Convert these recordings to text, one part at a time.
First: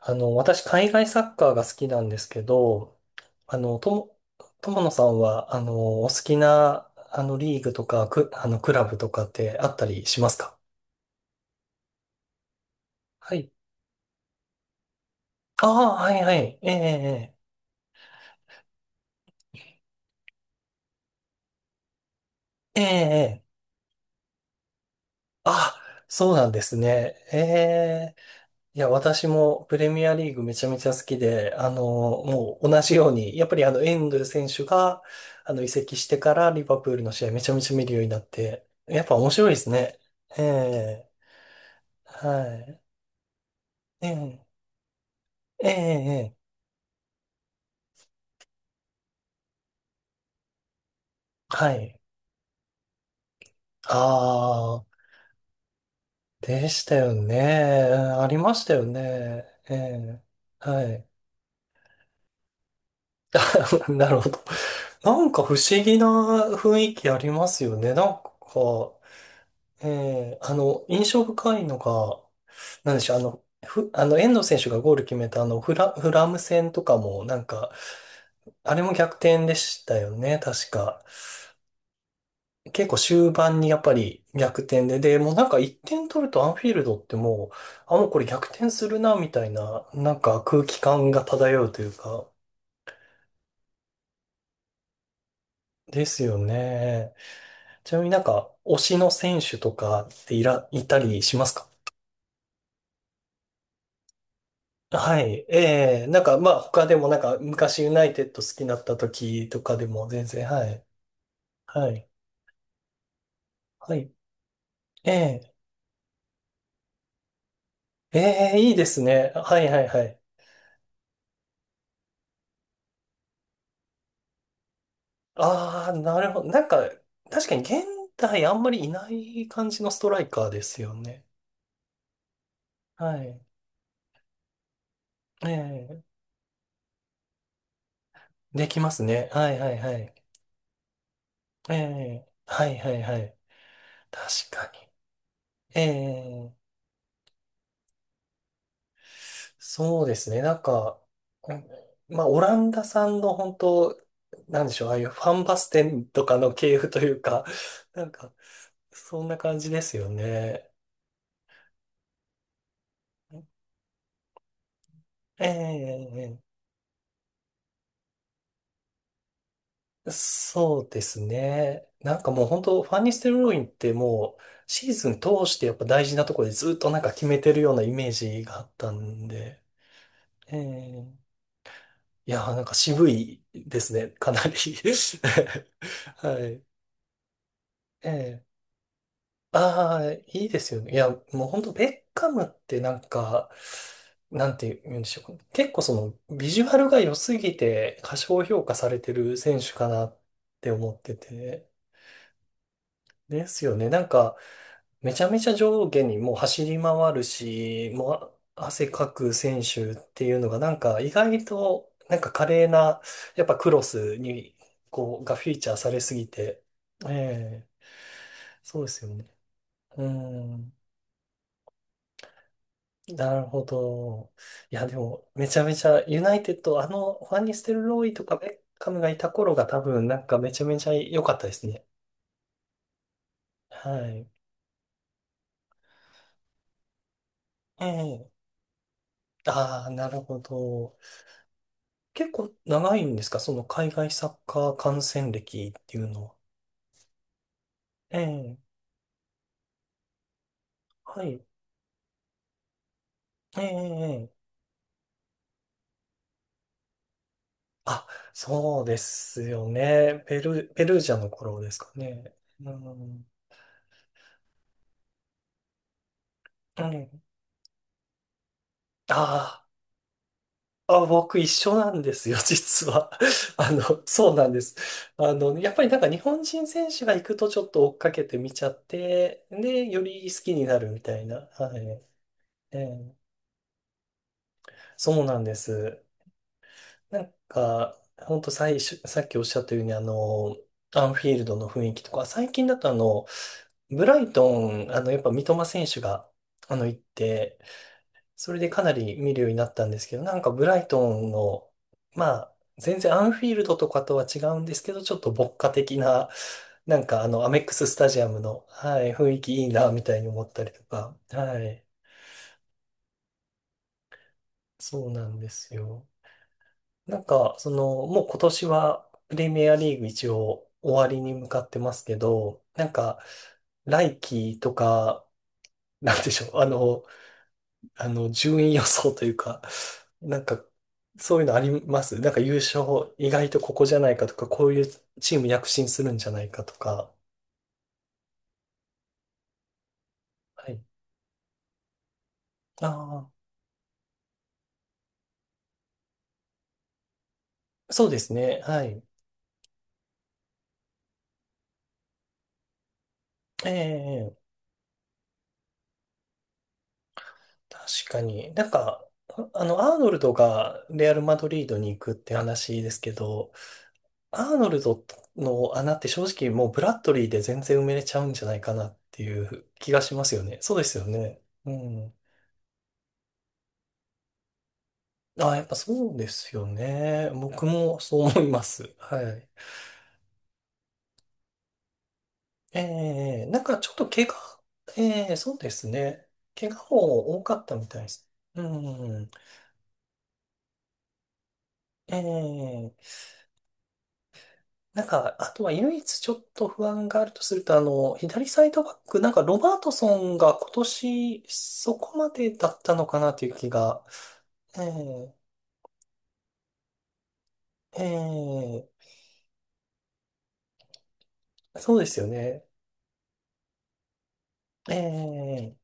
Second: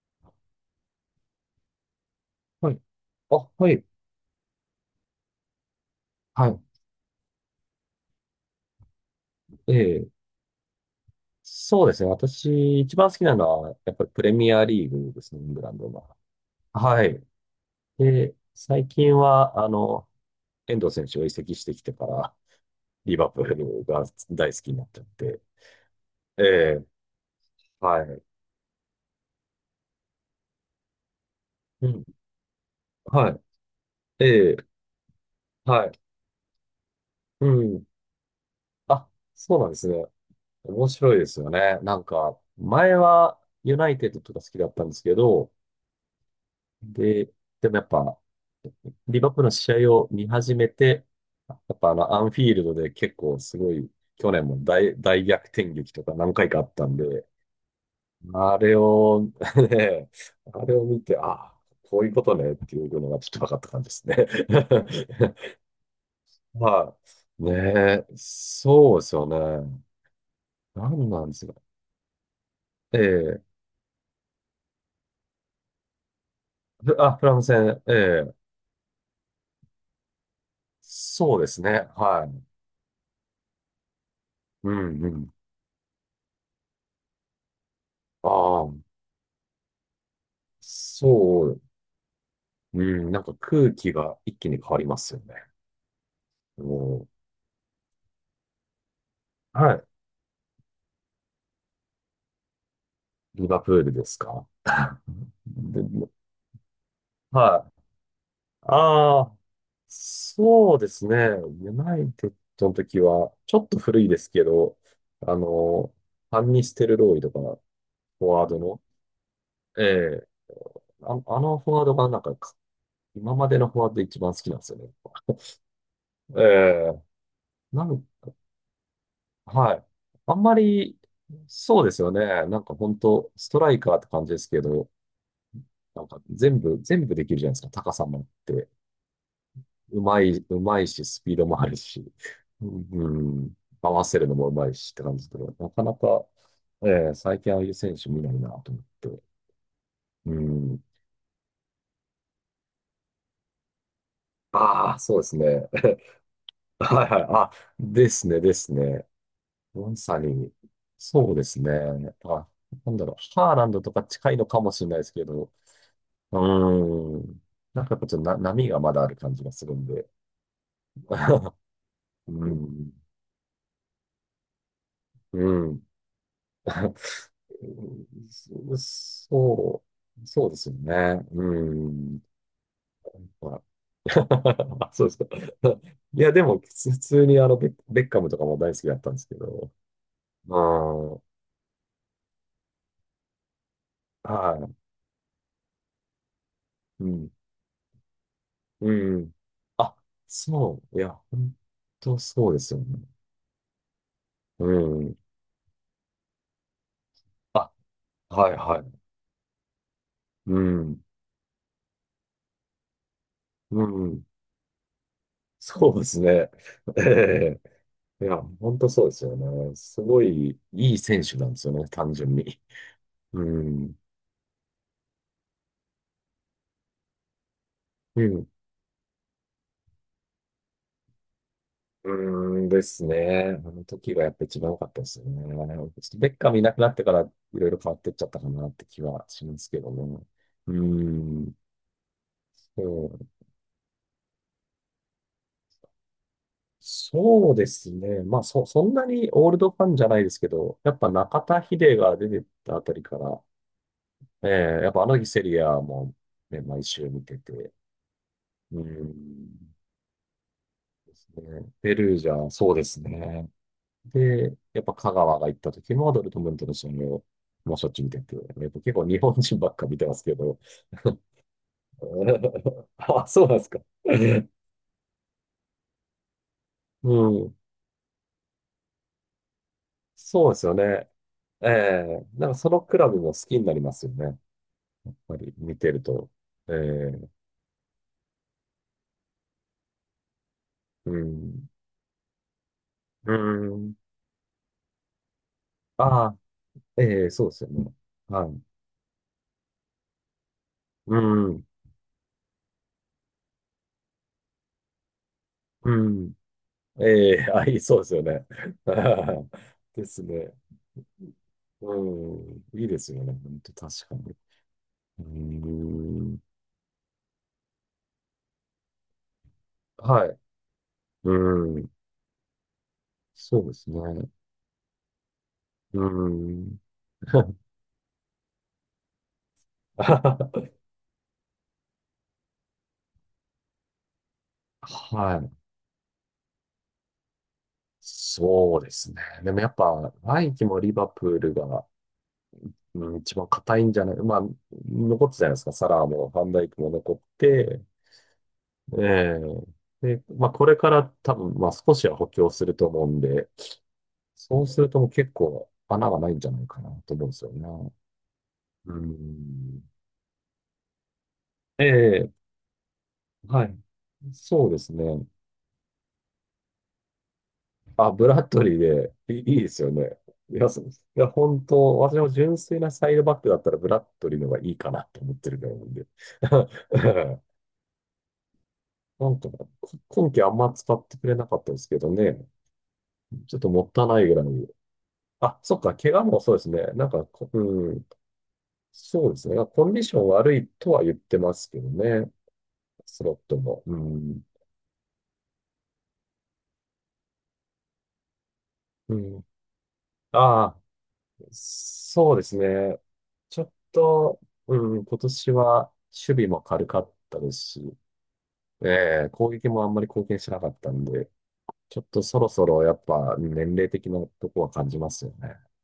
私、海外サッカーが好きなんですけはい。ど、あ、あはの、い。とも、友野さんは、お好きはな、リーグとか、く、あの、クラブとかってあい。えったりえ。しますか？そうですね。私、一番好きはない。のは、やっぱりプレミアリーグですね、イングあランドあ、はが。いはい。えはい。え、で、最近は、遠藤選手を移籍してきてから、ええ、えリバプーえ。ええ、ルが大好きになっちゃって。あ、そうえなんですえ、ね。えはえ。い。いや、私もプレミアリーグめちゃめちゃ好きで、うん。もう同じようはに、い。やっぱり遠藤え選手え、が、移は籍い。してからリバプールの試合めうちゃめちゃん。見るようになって、やっあ、ぱ面白いでそうなすんですね。ね。え面え。白いですよね。なんか、はい。前はユナイテえッドとか好え、きだったんですけど、ええ、ええ、で、でもやっぱ、リバプールの試合を見始めて、やはっぱい。アンフィールドで結構すごい、去年もああ、大逆転劇とか何回かあでっしたんたよで、ね。うん、ありまあしたれよを、ね。えね、え、あれはを見い。て、ああ、こういうことねっていうのがちょっと分かった感じで なするね。ほど。なんか不思議な 雰囲まあ、気ありますよね。なねんえ、か、そうですよね。ええ、なん印象なんですか。深いのが、なんえでしょう、あえ、の、ふ、あの、遠藤選手がゴール決めたフラム戦とかも、フなランんスか、戦、ええ、あれも逆転でしたよね、確か。そうですね。はい。結構終盤にやっぱり逆う転で、ん、うで、もうん。なんか1点取るとアンフィールドってもう、あ、もうこれあ逆転あ、するな、みたいな、なんか空気感がそう。漂うというか、うん、なんか空気が一気に変わりますよね。ですよもね。ちなみになんか、推しの選手うとはい。かっていたりしますか？リバプールですか。はい。ええ、で、なんかまあ他でもなんかはい。昔ユナイテッド好きになったああ、時とかでも全然、はそうい。ですね。ユはナい。イテッドの時は、ちょっと古いはですけど、い。えあえ、の、ファンニステルローイとか、えフォワードえ、いいの、ですね。はいはえいはい。えあ、あのフォワードがなんか、今までのフォワードで一番好きなんですよね。ああ、なるえほど。なんか、え確かに現なん、代あんまりいない感はじい。のストライあんカーまですより、ね。そうですよね。なんか本は当い。ストライカーって感じですけど、ええ、全部できるじゃないですか、高さもあっでて。きますね。はいはいはい。うまいし、スピードもあえるし、え、はういはいはい。ん、合わせるのも確うまかいに。しって感じで、なえかなか、え、ええ最近ああいう選手見ないなと思って。そうですうね。なんん。か、うん、まあ、オランダさんの本当、なんでしょう、ああああ、いうそうフでァすンバスね。テンとかの系 譜とはいいはうい。か、あ、なでんすか、ね、ですね。そんな感じでますよさに、ね。そうですね。あ、なんだろう。ハーランドとか近いのかもしれないですけえど、うえ、ーん。なんかやっぱちょっとな波がまだある感じがするんで。そうです ね。なんかもうう本当フん。ァンニステルロインってもう、シーズン通うしてやっん。ぱ大事なところでずっと なんか決めてるようなイメージがそあったんで、そそうえですよえ、ね。うん。いやー、なんか渋いまですね、あ かなり そうですか。いや、はでも、い。普通にベッカムとええ、かも大好きだったんですけど。ああ、いいまですよね。いや、あ、もう本当ベッカムってなんか、なんはい。て言うんでしょうか。結構その、ビジュアルがう良ん。すぎて過小評価さうれてん。る選手かあ、なってそ思う。っいや、て本て。当そうですよね。ですよね。なんか、うめん。ちゃめちゃ上下にもう走り回るあ、し、もう、はい、あ、は汗い。かく選手っていうのがうなんかん。意外となんか華麗な、やっぱクうロスん。にこうがフィーチャーさそうれですすぎね。て、えええ、えいや、本そうで当すそうでよすね。よね。すうごいん、いい選手なんですよね、単純に。なうるほん。ど。いやでもめちゃめちゃユナイテッド、あのファンニステルローイうとかベん。ッカムがいた頃が多分なんかめちゃめちゃ良かったですね。うーんですね。あのは時がい。やっぱ一番良かったですよね。ちょっとベッカムいなくなってからいろいろ変わってっちゃええ、ったかなって気はしますけああ、どなるね。ほうーど。ん。結構そ長いんでう、すか？その海外サッカー観戦歴っていうのは。そうですえね。まあ、え、そんなにオールドファンじゃないですけど、やっぱは中い。田秀が出てたあたりから、ええ、えええ、えやっぱあの日セリアも、ね、毎週見てて、あ、うそうでーすよん。ね。ペルージでャすの頃ね。ですかペルージね。ャ、うそうですん。ね。で、やっぱ香川が行った時もドルトムントのう試合ん。をもうしょっちゅう見てて、やっぱ結構日本人あばっか見てますけど。あ、あ、僕一緒なんですよ、実 は。あ、そうな んですか。そうなんです。やっぱりなんか日本人選手がう行くとん。ちょっと追っかけて見ちゃって、で、より好そうきでにすよなるみね。たいな。えはい。えなんかそえのクラえ、ブも好きになりますよね。やっそうぱなんりで見てるす。と。えなえんか、ほんと最初、さっきおっしゃったように、アうンフィールドのん。雰囲気とか、最近だとうん。ブライトン、やっぱ三笘選手あが、あ、行っええそうでて、すよね。はそれい。でかなり見るようになったんですけど、なんかブライトうンん。の、まあ、全然アンフィールドとかとは違うんですけど、ちょっと牧歌う的な、ん。なんかあえの、えアメッあ、クいい、ススそうでタすジよアムね。の、はい、雰囲 気いいな、みでたいすに思っね。たりとか、はい、うん、いいですよね。本当確かに。そううーなんですよ。ん。なんか、その、もう今年はプレミアリーグは一い。応終わりに向かっうてーん。ますけど、なんか、そうです来ね。季とか、う なんーでしょう、ん。順位予想というか、なんか、そういうのあります？なんか優勝、意外とここじゃないかとか、こういうチーはムい。躍進するんじゃないかとか。そうですね。でもやっぱ、来季はもい。リバプールが、あうん、あ、一番硬いんじゃない、まあ、残ったじゃないですか。サラーもファンダイクも残って、そうですね。はい。ええで、まあ、これから多分、まあ、少しは補強すると思うんで、ええ、そうするともう結構穴がないんじゃないかなと思うんですよね。確かに。なんうか、ん。アーノルドがレアル・マドリードに行くっええて話ですけど、はい。アーノそうでルすドね。の穴って正直もうブラッドリーで全然埋めれあ、ちゃブうんラッじゃないドかリーなっで、ていいいうです気よがしね。ますよいね。や、そうそでういすよや、ね。本う当、ん。私も純粋なサイドバックだったらブラッドリーの方がいいかなと思ってあ、るやっぐらぱいなんで。そうですよね。僕もそう思います。はなんい。か、今季あんま使ってくれなかったですけどね。ちょなっんとかもちょっったいとな怪い我、ぐらい。そうあ、でそっすか、怪我ね。もそうです怪我ね。なんかも多こ、かったみうたいん、です。うそん。うですね。コンディション悪いとは言ってますけどえね。ー、スロットも。うん。なんか、あとは唯一ちょっと不安があるとすると、左サイドバッうク、なんん。かロバートソンがあ今あ。年そこまそうでですだったね。のかなというちょ気っが、と、うえん、今え、年は守備も軽かったですし、えええ攻撃もあんまり貢献しなかったんで、え、そちうょっですとよそろね。そろやっぱ年齢的なとこは感えじますよね。え、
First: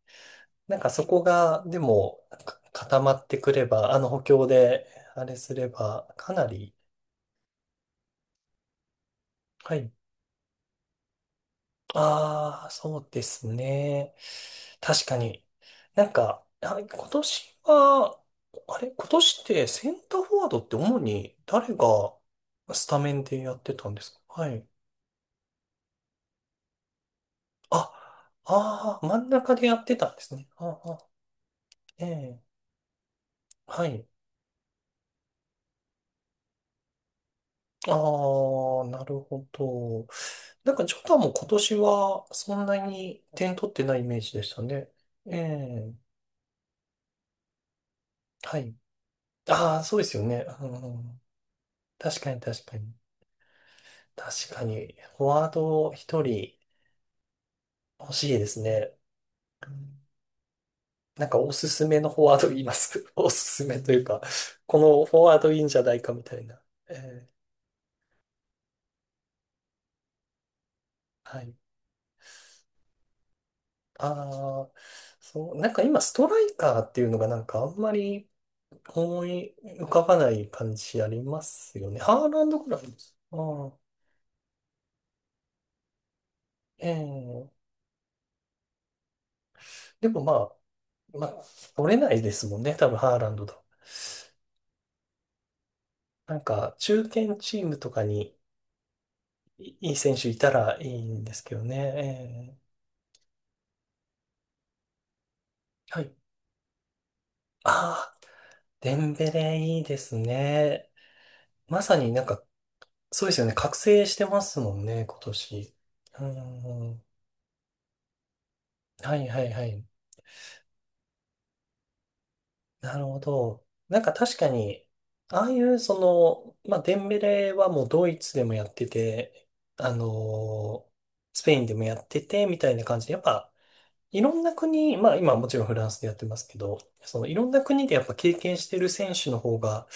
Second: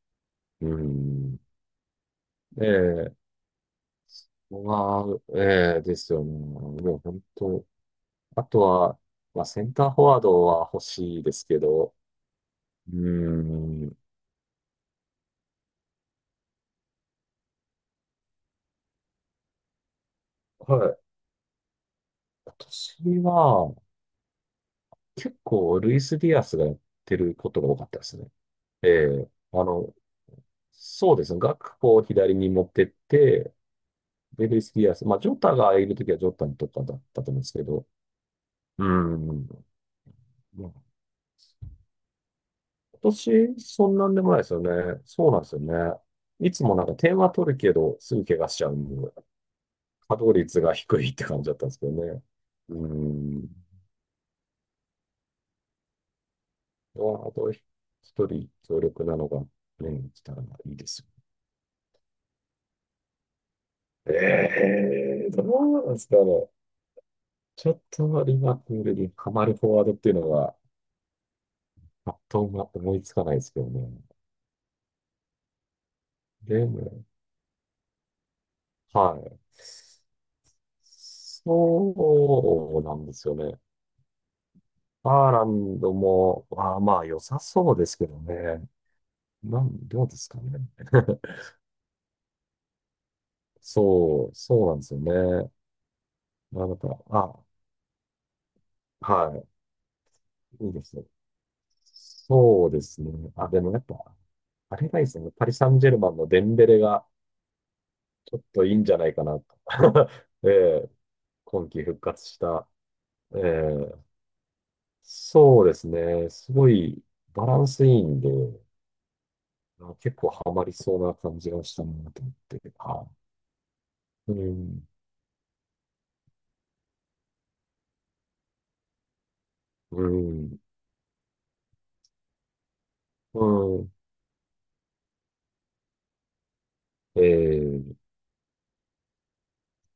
うなんかそこん。が、でも、固まええってくれば、あの補強で、まあ、あれすれええでば、すよね。かなり、もう本当、あとは、まあ、センはターい。フォワードは欲しいですけど、ああ、うそうですん、ね。確かに。なんか、あ、今年は、あれ、今年ってセンターフォワードっては主い。に誰が今スタメ年ンでやっはてたんですか？はい。結構ルイス・ディアスがやってることが多かっあ、たですね。えああ、真んえ、中でやってたんですね。ああ、そうですね。学校をえ左え。に持ってって、はい。で、ルイス・ディアス。まあ、ジョタがいるときはジョタにとかだったと思うんですけど。ああ、うなるほん。ど。まなんあ、か、ジョタも今年はそんな今に点年、取ってそんないイなんメーでもジないでですしよたね。ね。そうえなんですよえ、ね。いつもなんか点は取るけど、すぐ怪我しはちゃい。うんで、ああ、そうです稼よ働ね。率うが低いっん、て感じだったんですけど確ね。かに、確かうに。ん。確かに、フォワード一人まあと、欲一しいで人す強ね。力なのが、うん、ね、来たらいいですよ。なんか、おすすめのフォワード言います。おすすめというえか、このフォえワーどドいいんうじゃななんでいすかかみたいね。な。ええ、ちょっとリバプールにハマるフォワードっていうのは、はい。パッと思いつかないですけどね。ああ、そう、なんか今、ストライでカーっても、いうのがなんかあんまり、は思い。い浮かばない感じありますよね。ハーランドくそらいうなでんです。すよあね。あ、ハーランドも、あーまあ良さええ、そうですけどね。なん、どでうでもすまかあ、ね。まあ、取れないですもんね。多分ハーランドと。そうなんですよね。なんまあなか、んか、中堅あ、チームとかにはいい選手いたい、いいらでいすいね。んですけどね。そうですね。あ、でもやっぱ、あれがいいですね。パリ・サンジェルええ、はマい。ンのデンベレが、ああ、ちょっといいんじデゃなンいかベなと。レいいです えね。え今ま季さ復になん活しか、た、そうでえすよね。覚ー醒してますもんね、今そうで年。すうね、すごんういん。バランスいいんで、はいはいはい。あ結構ハマりそうな感じがしたなと思って、なるはほど。なんかい。う確かに、ん、ああいうその、まあ、デンベレはもうドイツでもやってて、あうん、のースペインでもやってて、みたいな感じで、やっうぱ、ん、いろんな国、まあ今もちろんフランスでやってますけど、そえのいろんな国でー、やっぱ経験してる選手の方が、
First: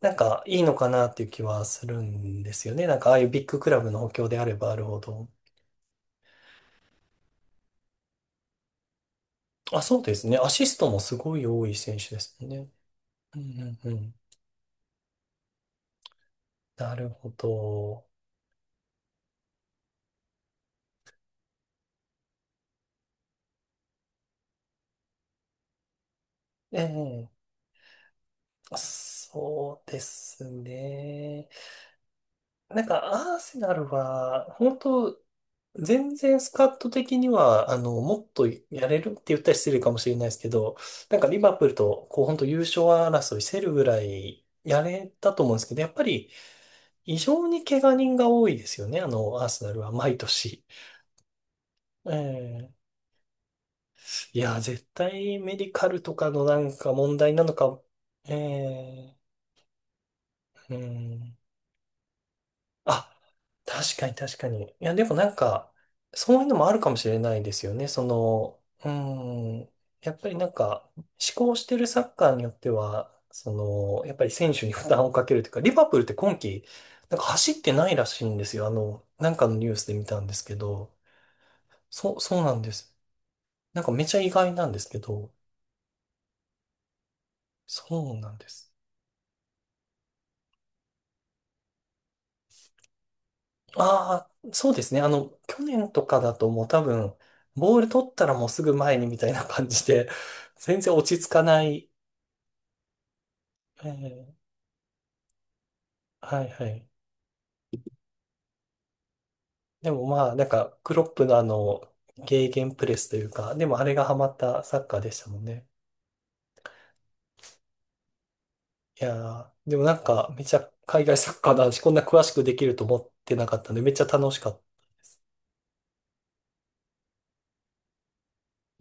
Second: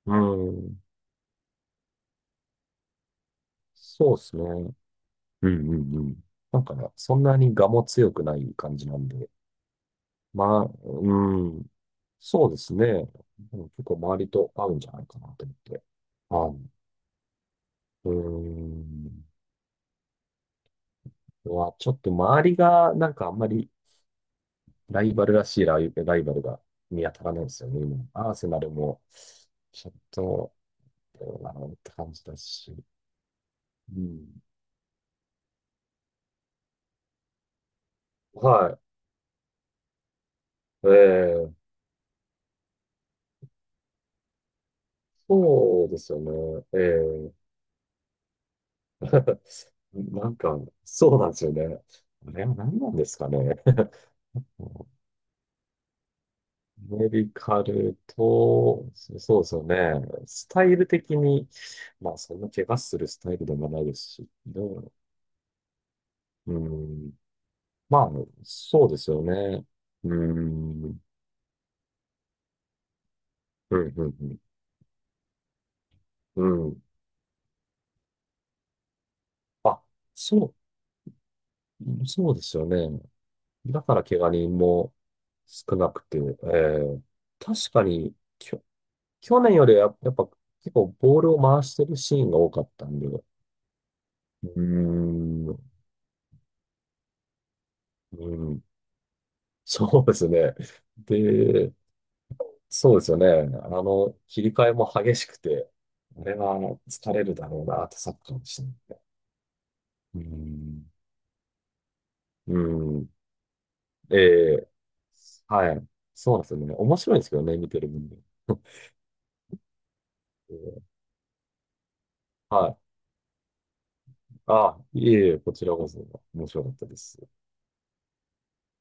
なんうかいいのん、かなっていう気はするんですよね。なんかああいうビッグクラブの補そうで強すでね。あうればあん、るほど。うん、うん。なんかね、そんなに我も強くない感じなんで、あ、そうですね。アまシあ、ストもすごいう多ん、い選手ですもそんうでね。すね。うでもん結うんう構ん。周りと合うんじゃないかなと思って。はなるほど。い。うん。は、ちょっと周りが、なんかあんまりライバルが見当たえらないんえ、ですよね、今。アーセナルも、そちうょっですと、どうね。なのって感じだし。なんか、アーセナルうん。は、本当全然スカット的には、もっとはやれるって言ったら失礼かもしれないですけど、なんかリバい。えプえールと、こう、本当優勝争いせるぐらいやれたと思うんですけど、そやうっでぱすより、ね。え異え 常に怪我人が多いですよね、あ の、アーセナルは、毎なんか、年。そうなんですよね。あれはえ何え、なんですかね。いや、絶対メディカルとかのなんかメ問ディ題なのカか、ルえと、え、そうですよね。スタイうル的ん。に、まあ、そんな怪我するあ、スタイルでもないで確すかにし、確かどに。いうや、でもなんか、そういううのもあるかもしん、れないですよね。まそあ、の、そううですよーね。ん、うやーっぱりなんか、ん。思考してるサッカーによっては、そうん、うの、やっぱりん、選手に負担をかけるというか、リバプールって今う季、ん。うん。なんか走ってないらしいんですよ。あの、なんかのニューあ、スで見たんですそけど、そう、そうそでうなすんよです。ね。なだんかかめらち怪ゃ意我外人なんですもけど、少なくて、えー、確かそに、うなんできょ、す。去年よりはやっぱ結構ボールを回してるシーンが多かったんで、うああ、ーそうですね。ん、去年とかだともう多分、ボール取ったうらもうすん。ぐ前にみたいな感じそうで、ですね。全然落ち着かなで、い。そうですよね。あの、ええ、切り替えも激しくて、あれはいははい。疲れるだろうなってサッカーでしたね。でもうまあ、なんか、ん。クロップのあの、ゲーうゲンプレスん。というか、でもあれがハえマったえサッカーでしたもんね。はい。そうなんですよね。面白いんですけどね、見てる分には。いやー、でもなんか、めちゃええ海外サッカーの話、こんな詳しくできはるい。と思ってなかったんで、めっちゃ楽しかったあ、でいす。えいえ、こちらこそ面白かったです。